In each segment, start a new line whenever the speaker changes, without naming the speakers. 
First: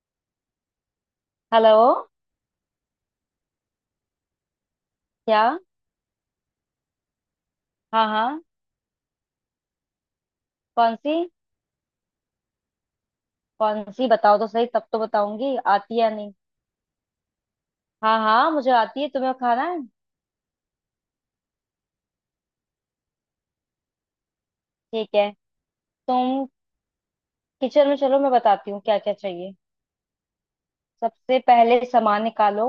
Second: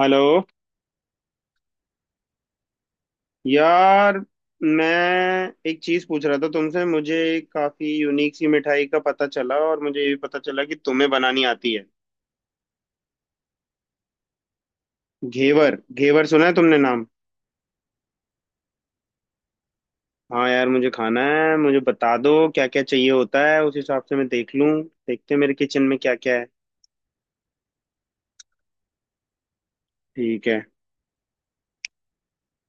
Hello
hello.
यार, मैं
क्या?
एक चीज पूछ रहा था तुमसे। मुझे एक काफी
हाँ,
यूनिक
हाँ।
सी मिठाई का पता चला, और मुझे ये भी पता चला कि
कौन
तुम्हें
सी?
बनानी आती है।
कौन सी बताओ तो सही, तब तो बताऊंगी
घेवर,
आती है या
घेवर
नहीं।
सुना है तुमने नाम?
हाँ, हाँ, मुझे आती है। तुम्हें खाना है?
हाँ यार, मुझे खाना है। मुझे बता दो क्या क्या चाहिए होता है, उस हिसाब से मैं देख लूँ।
ठीक है।
देखते हैं मेरे किचन में क्या क्या
तुम
है।
किचन में चलो, मैं बताती हूँ क्या क्या चाहिए।
ठीक है।
सबसे पहले सामान निकालो।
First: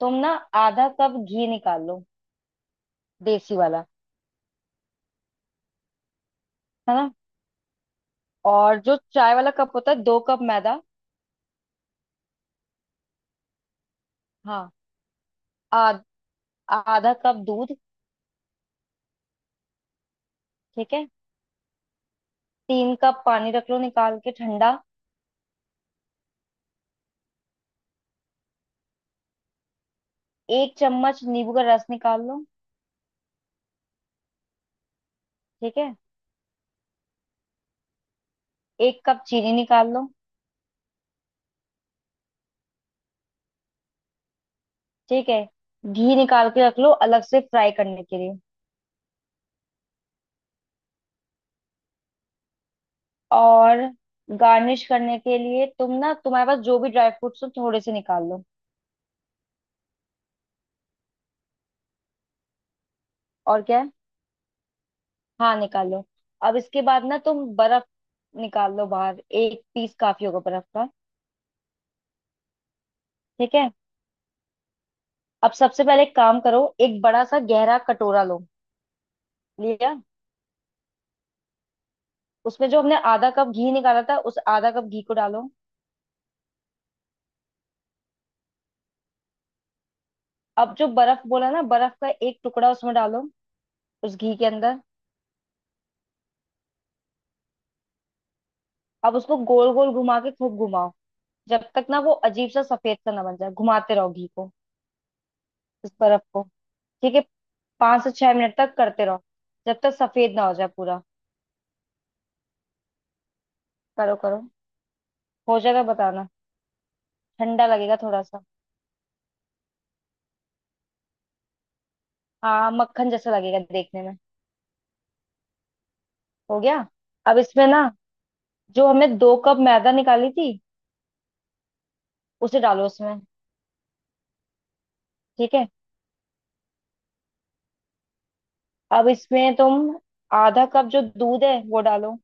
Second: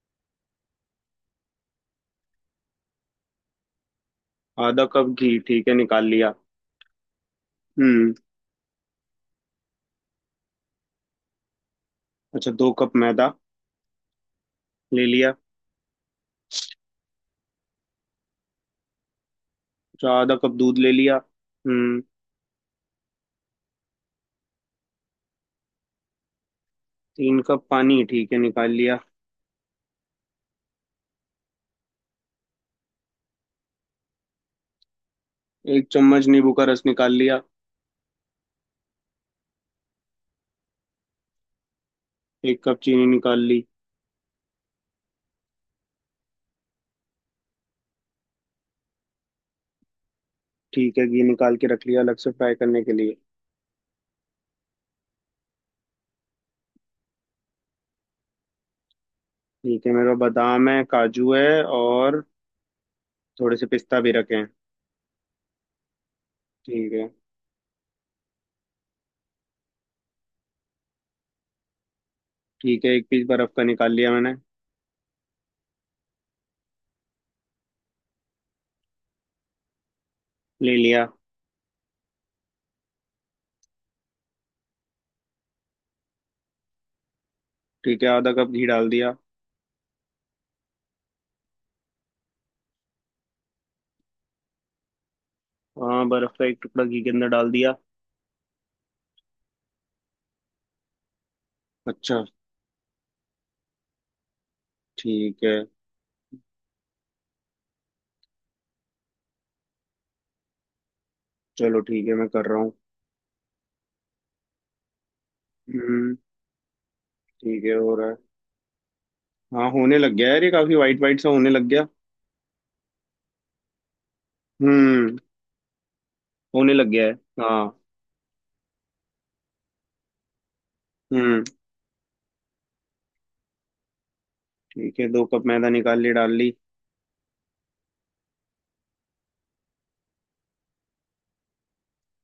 तुम ना ½ कप घी निकालो, देसी वाला।
आधा कप घी, ठीक है, निकाल लिया।
है ना।
हम्म।
और जो चाय वाला कप होता है, 2 कप मैदा।
अच्छा, 2 कप मैदा
हाँ।
ले लिया।
आध, ½ कप दूध।
अच्छा, आधा कप दूध ले
ठीक है।
लिया। हम्म।
3 कप पानी रख लो निकाल के, ठंडा।
3 कप पानी, ठीक है, निकाल लिया।
1 चम्मच नींबू का रस निकाल लो। ठीक
एक
है।
चम्मच नींबू का रस निकाल लिया।
1 कप चीनी निकाल लो।
1 कप चीनी निकाल ली।
ठीक है। घी निकाल के रख लो अलग से फ्राई करने के लिए।
ठीक है, घी निकाल के रख लिया अलग से फ्राई करने के लिए।
और गार्निश करने के लिए तुम ना, तुम्हारे पास जो भी ड्राई फ्रूट्स हो थोड़े से निकाल लो।
ठीक है, मेरे पास बादाम है, काजू है, और थोड़े
और
से
क्या है?
पिस्ता भी रखे हैं।
हाँ, निकाल लो। अब इसके
ठीक
बाद
है।
ना तुम बर्फ निकाल लो बाहर, एक पीस काफी होगा बर्फ का।
ठीक है, 1 पीस बर्फ
ठीक
का
है।
निकाल लिया मैंने।
अब सबसे पहले एक काम करो, एक बड़ा सा गहरा कटोरा लो। लिया।
ले लिया।
उसमें जो हमने ½ कप घी निकाला था, उस ½ कप घी को डालो।
ठीक है, आधा कप घी डाल दिया।
अब जो बर्फ बोला ना, बर्फ का एक टुकड़ा उसमें डालो, उस घी के अंदर।
हाँ, बर्फ का एक टुकड़ा घी के अंदर डाल दिया।
अब उसको गोल गोल घुमा के खूब घुमाओ। जब तक ना वो
अच्छा।
अजीब सा सफेद सा ना बन जाए, घुमाते रहो घी को,
ठीक है।
इस बर्फ को। ठीक है। 5 से 6 मिनट तक करते रहो, जब तक सफेद ना हो जाए पूरा।
चलो ठीक है, मैं कर रहा हूँ।
करो करो, हो जाएगा
हम्म।
बताना।
ठीक
ठंडा
है, हो
लगेगा
रहा है।
थोड़ा सा।
हाँ, होने लग गया है यार, ये काफी वाइट वाइट सा होने लग गया।
हाँ मक्खन जैसा लगेगा देखने में।
हम्म।
हो
होने
गया?
लग गया है।
अब इसमें
हाँ।
ना जो हमने 2 कप मैदा निकाली थी
हम्म।
उसे डालो उसमें।
ठीक है, 2 कप
ठीक है।
मैदा निकाल ली, डाल ली।
अब इसमें तुम ½ कप जो दूध है वो डालो।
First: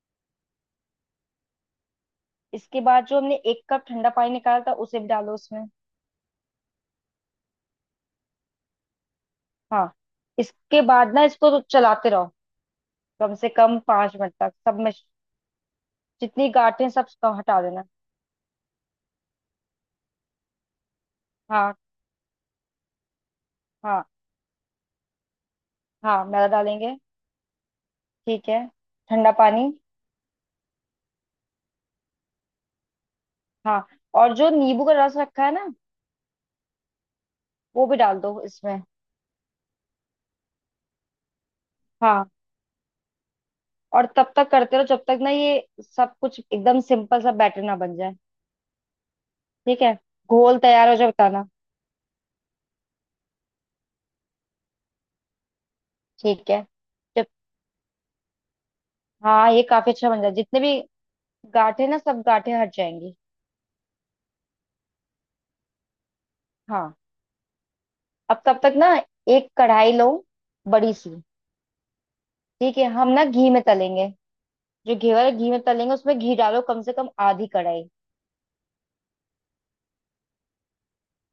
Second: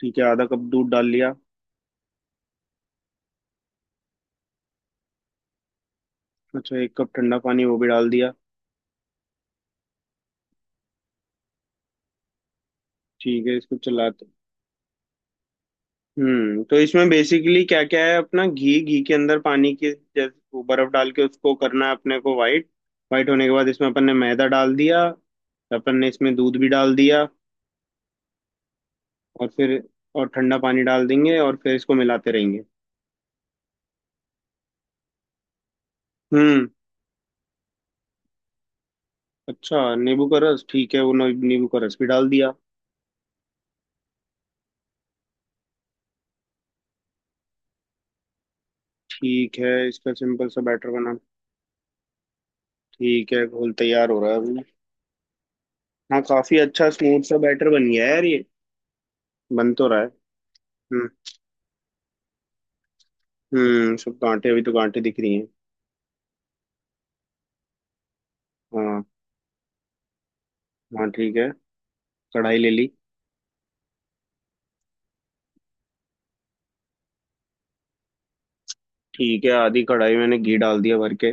ठीक है, आधा कप दूध डाल लिया।
इसके बाद जो हमने 1 कप ठंडा पानी निकाला था उसे भी डालो उसमें।
अच्छा, 1 कप ठंडा पानी वो भी डाल दिया।
हाँ। इसके बाद ना इसको तो चलाते रहो, कम
ठीक
से
है, इसको
कम पांच
चलाते।
मिनट तक सब में। जितनी
तो
गांठें सब
इसमें
हटा
बेसिकली क्या
देना।
क्या है, अपना घी, घी के अंदर पानी के, जैसे वो बर्फ डाल के उसको
हाँ।
करना है अपने को वाइट। वाइट होने के बाद इसमें अपन
हाँ।
ने मैदा डाल दिया। अपन ने
हाँ
इसमें
मैदा
दूध भी डाल
डालेंगे।
दिया।
ठीक है। ठंडा
और
पानी।
फिर, और ठंडा पानी डाल देंगे, और फिर इसको मिलाते रहेंगे।
हाँ। और जो नींबू का रस रखा है ना,
हम्म।
वो भी डाल दो इसमें।
अच्छा, नींबू का रस, ठीक है, वो न- नींबू का रस भी डाल
हाँ।
दिया।
और तब तक करते रहो जब तक ना ये सब कुछ एकदम सिंपल सा बैटर ना बन जाए।
ठीक है,
ठीक है।
इसका सिंपल
घोल
सा
तैयार
बैटर
हो जाए
बना।
बताना।
ठीक है, घोल तैयार हो रहा है अभी। हाँ,
ठीक
काफी
है।
अच्छा स्मूथ
जब,
सा बैटर बन गया है यार ये।
हाँ ये
बन तो
काफी
रहा है।
अच्छा बन जाए, जितने भी
हम्म।
गांठें ना सब गांठें हट जाएंगी।
सब गांठे, अभी तो गांठे दिख रही हैं।
हाँ। अब तब तक ना
हाँ।
एक कढ़ाई लो, बड़ी
हाँ।
सी।
ठीक है, कढ़ाई ले
ठीक है।
ली।
हम ना घी में तलेंगे, जो घी वाले घी में तलेंगे उसमें घी डालो कम से कम ½ कढ़ाई।
ठीक है, आधी कढ़ाई मैंने घी डाल दिया भर के।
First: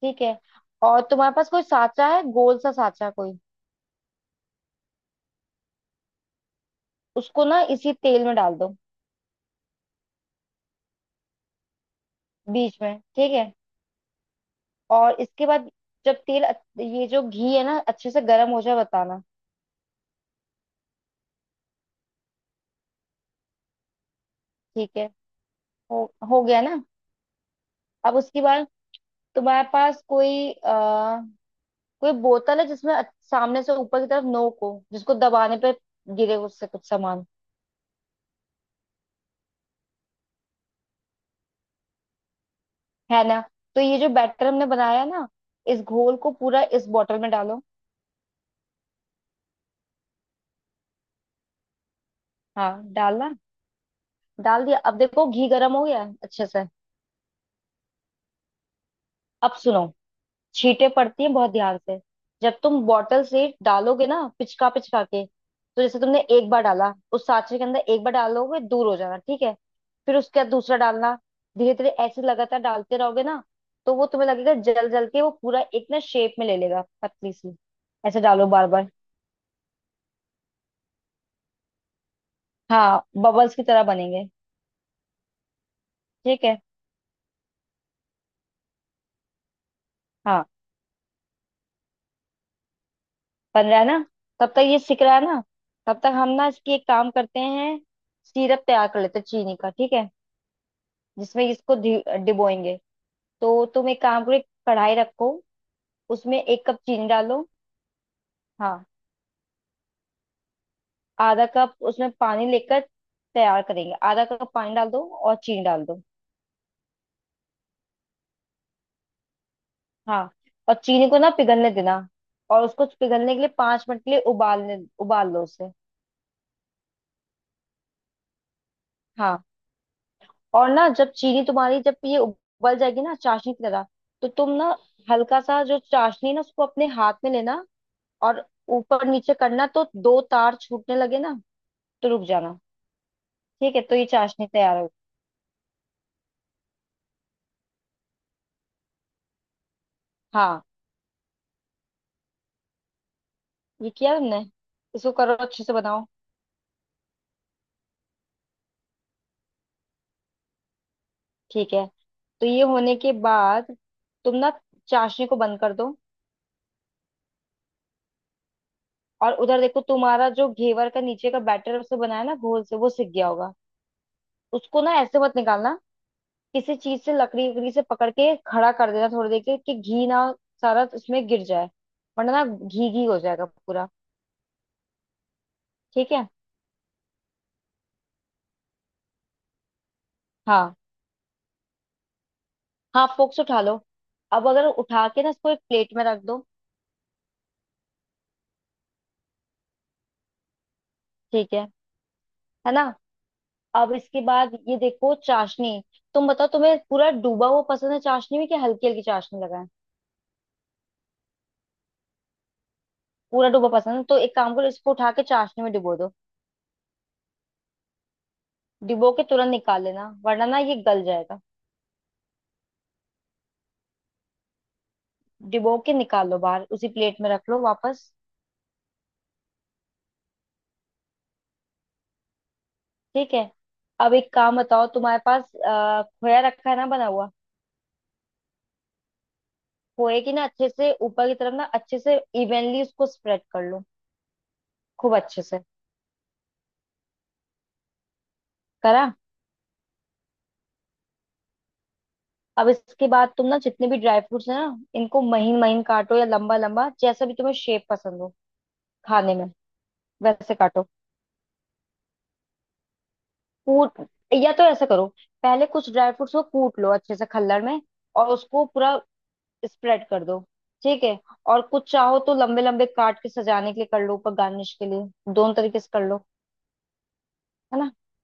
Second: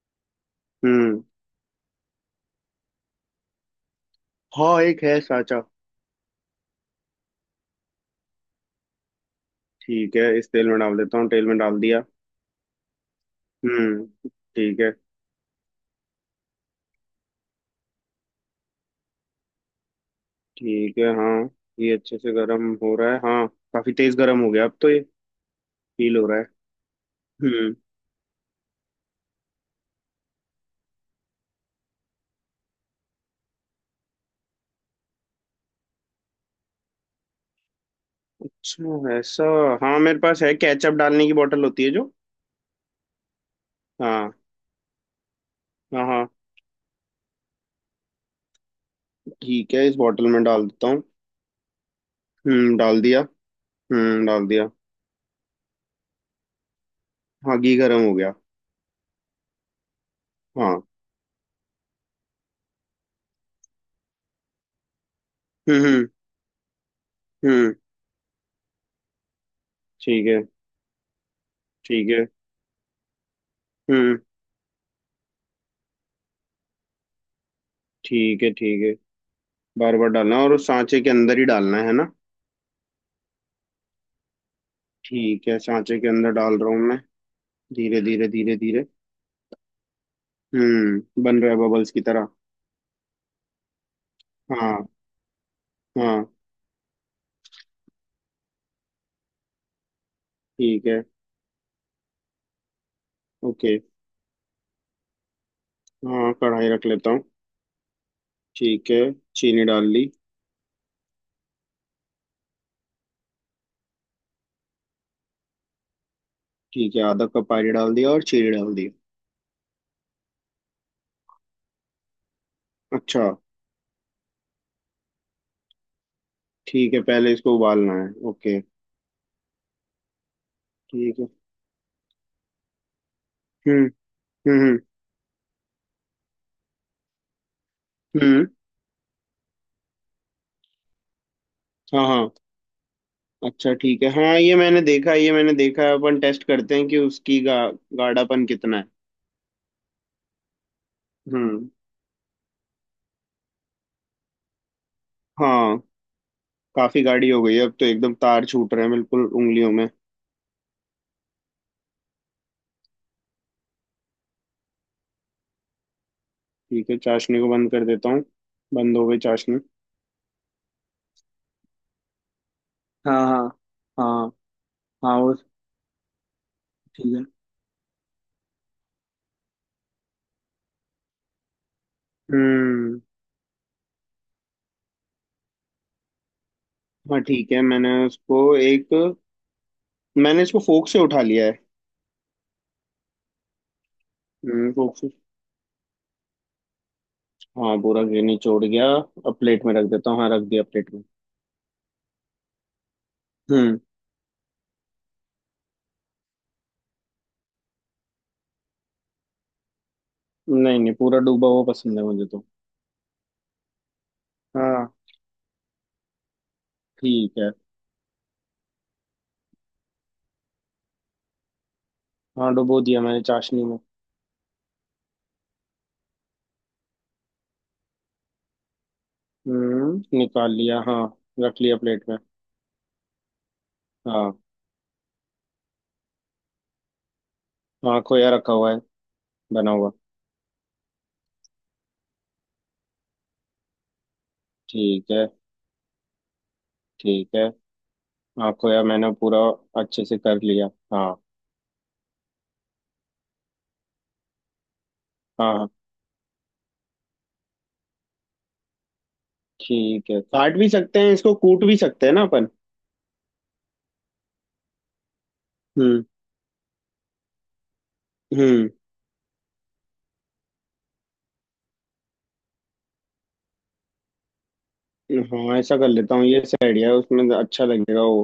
ठीक है। और
हम्म।
तुम्हारे पास कोई साचा है, गोल सा साचा कोई?
हाँ, एक है साचा।
उसको ना इसी तेल में डाल दो,
ठीक है, इस तेल में डाल देता हूँ, तेल में डाल दिया।
बीच में। ठीक है।
हम्म। ठीक है।
और इसके बाद जब तेल ये जो घी है ना अच्छे से गर्म हो जाए बताना।
ठीक है। हाँ, ये अच्छे से गर्म हो रहा है हाँ। काफी तेज गर्म हो गया अब तो,
ठीक
ये
है। हो
फील हो रहा है।
हो गया ना?
हम्म।
अब उसके बाद तुम्हारे पास कोई कोई बोतल है जिसमें सामने से ऊपर की तरफ नोक हो, जिसको दबाने पे गिरे उससे कुछ सामान।
अच्छा, ऐसा। हाँ, मेरे पास है, केचप डालने की बोतल होती है जो।
है ना? तो ये जो
हाँ,
बैटर हमने बनाया ना, इस
हाँ।
घोल
हाँ,
को पूरा इस बोतल में डालो।
ठीक है, इस बोतल में डाल देता हूँ।
हाँ
डाल दिया।
डालना।
डाल
डाल
दिया।
दिया? अब देखो घी गर्म हो गया है अच्छे से।
हाँ, घी गर्म हो गया।
अब सुनो,
हाँ।
छींटे पड़ती हैं बहुत, ध्यान से। जब तुम बॉटल से डालोगे ना पिचका पिचका के, तो
हम्म।
जैसे
हम्म।
तुमने एक बार डाला उस सांचे के
हम्म,
अंदर, एक बार डालोगे दूर हो जाना ठीक है। फिर
ठीक है।
उसके बाद दूसरा डालना। धीरे धीरे
ठीक
ऐसे
है।
लगातार डालते रहोगे ना, तो वो
हम्म।
तुम्हें लगेगा जल जल के वो पूरा एक ना शेप में ले लेगा पतली सी। ऐसे
ठीक
डालो
है।
बार
ठीक
बार।
है। बार बार डालना, और उस सांचे के अंदर ही डालना है ना।
हाँ बबल्स की तरह बनेंगे।
ठीक है, सांचे के अंदर
ठीक है।
डाल रहा हूँ मैं। धीरे धीरे धीरे धीरे।
हाँ।
बन रहा है बबल्स की तरह।
बन रहा है ना? तब तक ये
हाँ।
सिक रहा है ना। तब तक
हाँ।
हम ना इसकी एक काम करते हैं, सिरप तैयार कर लेते हैं चीनी का, ठीक है।
ठीक है।
जिसमें इसको डिबोएंगे। तो
ओके।
तुम एक काम करो, एक कढ़ाई रखो।
हाँ,
उसमें एक
कढ़ाई
कप
रख
चीनी
लेता हूँ।
डालो। हाँ।
ठीक है, चीनी डाल ली।
½ कप उसमें पानी लेकर तैयार करेंगे, ½ कप पानी डाल दो और चीनी डाल दो।
ठीक है, आधा कप पानी डाल दिया और चीनी डाल दी।
हाँ। और चीनी को ना पिघलने देना। और उसको
अच्छा।
पिघलने के लिए 5 मिनट के लिए उबालने उबाल लो उसे।
ठीक है, पहले इसको उबालना है। ओके।
हाँ। और ना जब
ठीक है।
चीनी तुम्हारी जब ये उबल जाएगी ना चाशनी की
हम्म।
तरह, तो तुम
हम्म।
ना
हम्म।
हल्का सा जो चाशनी है ना उसको अपने हाथ में लेना
हम्म,
और ऊपर नीचे करना, तो दो तार छूटने लगे ना
हाँ,
तो रुक
हाँ।
जाना।
अच्छा,
ठीक है। तो
ठीक
ये
है हाँ,
चाशनी
ये
तैयार
मैंने
हो,
देखा, ये मैंने देखा है। अपन टेस्ट करते हैं कि उसकी गाढ़ापन कितना है।
हाँ
हम्म।
ये किया तुमने? इसको करो अच्छे से
हाँ,
बनाओ।
काफी गाढ़ी हो गई है अब तो, एकदम तार छूट रहे हैं बिल्कुल उंगलियों में।
ठीक है। तो ये होने के बाद तुम ना चाशनी को बंद कर दो।
ठीक है, चाशनी को बंद कर देता हूँ। बंद हो गई
और
चाशनी।
उधर देखो तुम्हारा जो घेवर का नीचे का बैटर उसे बनाया ना घोल से, वो सिक
हाँ।
गया
हाँ।
होगा।
हाँ।
उसको ना
हाँ,
ऐसे मत
वो
निकालना, किसी चीज
ठीक
से
है।
लकड़ी वकड़ी से पकड़ के खड़ा कर देना थोड़ी देर के, कि घी ना सारा उसमें गिर जाए। वरना ना घी
हम्म।
घी हो जाएगा पूरा। ठीक है।
हाँ, ठीक है, मैंने उसको एक मैंने इसको
हाँ।
फोक से उठा लिया है।
हाँ फोक्स उठा लो। अब अगर
फोक
उठा
से।
के ना इसको एक प्लेट में रख दो।
हाँ, पूरा गिरनी छोड़ गया, अब प्लेट में रख देता हूँ। हाँ, रख दिया प्लेट में।
ठीक है। है ना।
हम्म
अब इसके बाद ये देखो चाशनी, तुम बताओ तुम्हें पूरा डूबा हुआ पसंद है चाशनी में कि हल्की हल्की चाशनी लगाए?
नहीं नहीं, पूरा डूबा हुआ पसंद है मुझे तो।
पूरा डूबा पसंद है तो एक काम करो, इसको
हाँ।
उठा के चाशनी में डुबो दो।
ठीक है।
डुबो के तुरंत निकाल लेना वरना ना ये गल जाएगा।
हाँ, डुबो दिया मैंने चाशनी में।
डिबो के निकाल लो बाहर, उसी प्लेट में रख लो वापस।
निकाल लिया हाँ। रख लिया प्लेट में।
ठीक है। अब
हाँ।
एक काम बताओ, तुम्हारे पास खोया रखा है ना बना हुआ?
हाँ, खोया रखा हुआ है, बना हुआ।
खोए की ना अच्छे से ऊपर की तरफ ना अच्छे से इवनली उसको स्प्रेड कर लो।
ठीक
खूब
है।
अच्छे से
ठीक है। हाँ, खोया
करा?
मैंने पूरा अच्छे से कर लिया। हाँ।
अब इसके बाद तुम ना जितने भी ड्राई फ्रूट्स है ना, इनको
हाँ।
महीन
हाँ,
महीन काटो या लंबा लंबा जैसा भी तुम्हें शेप पसंद हो खाने में।
ठीक है,
वैसे
काट भी
काटो
सकते हैं इसको, कूट भी सकते हैं ना अपन।
कूट, या तो ऐसा करो, पहले कुछ
हम्म।
ड्राई फ्रूट्स को कूट लो अच्छे से खल्लड़ में और उसको
हम्म।
पूरा स्प्रेड कर दो। ठीक है। और कुछ चाहो तो लंबे लंबे काट के सजाने के लिए कर लो ऊपर गार्निश के लिए, दोनों
हाँ, ऐसा
तरीके
कर
से कर
लेता
लो।
हूँ, ये सही आइडिया है, उसमें अच्छा
है ना?
लगेगा वो।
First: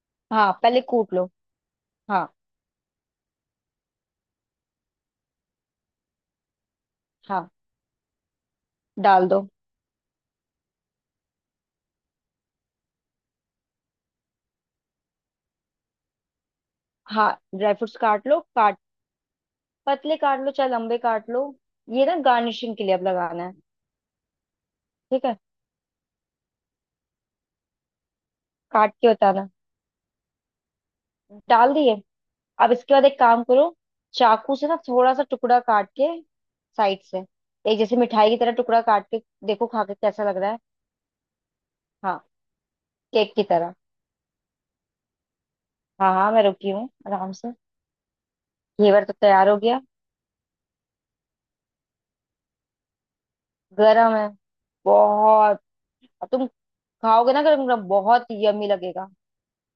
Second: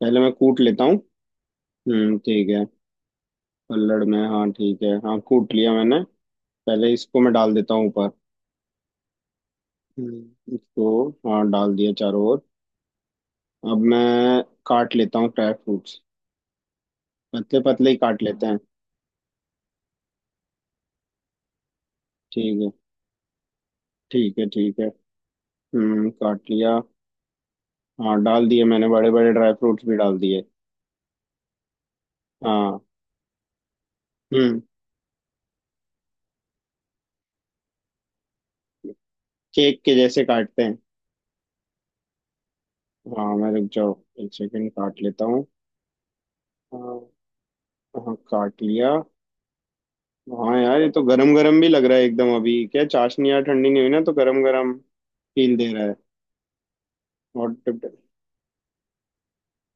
पहले मैं
हाँ
कूट
पहले
लेता हूँ।
कूट लो।
हम्म,
हाँ।
ठीक है। पल्लड़ में, हाँ, ठीक है, हाँ, कूट लिया मैंने। पहले इसको मैं
हाँ
डाल देता हूँ ऊपर।
डाल दो।
इसको हाँ डाल दिया चारों ओर। अब मैं काट लेता हूँ ड्राई फ्रूट्स।
हाँ।
पतले
ड्राई
पतले ही
फ्रूट्स
काट
काट लो,
लेते हाँ हैं।
काट, पतले काट लो चाहे लंबे काट लो। ये ना
ठीक है।
गार्निशिंग के लिए अब लगाना है।
ठीक है। ठीक है।
ठीक है।
काट लिया। हाँ, डाल दिए मैंने,
काट के
बड़े बड़े
बताना।
ड्राई फ्रूट्स भी डाल दिए।
डाल दिए? अब
हाँ।
इसके बाद एक काम करो, चाकू
हम्म
से ना थोड़ा सा टुकड़ा काट के साइड से, एक जैसे मिठाई की तरह टुकड़ा काट के देखो
केक
खा के
के जैसे
कैसा लग रहा है।
काटते हैं।
हाँ
हाँ,
केक की
मैं रुक
तरह।
जाओ, 1 सेकंड, काट लेता हूँ।
हाँ हाँ मैं रुकी हूँ
हाँ।
आराम से।
हाँ, काट लिया।
घेवर तो तैयार हो गया।
हाँ यार, ये तो गरम गरम भी लग रहा है एकदम, अभी क्या चाशनी यार ठंडी नहीं हुई ना, तो
गरम है
गरम गरम फील
बहुत।
दे रहा है।
अब तुम खाओगे ना
और।
गरम गरम बहुत यम्मी लगेगा।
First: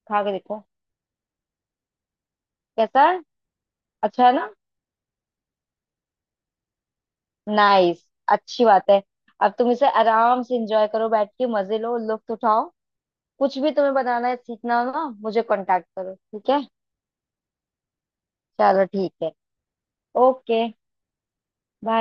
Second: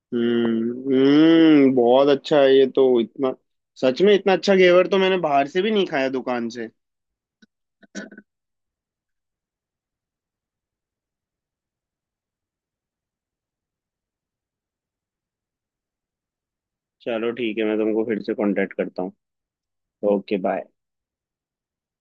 खा के देखो
हम्म। बहुत अच्छा है ये तो,
कैसा है।
इतना। सच में,
अच्छा है
इतना
ना?
अच्छा घेवर तो मैंने बाहर से भी नहीं खाया दुकान से।
नाइस। अच्छी बात है। अब तुम इसे आराम से एंजॉय करो, बैठ के मजे लो लुत्फ उठाओ। कुछ भी तुम्हें बनाना है सीखना हो ना मुझे कांटेक्ट करो ठीक है।
चलो ठीक है, मैं तुमको फिर से कांटेक्ट
चलो
करता हूँ।
ठीक है।
Okay,
okay
bye.
बाय।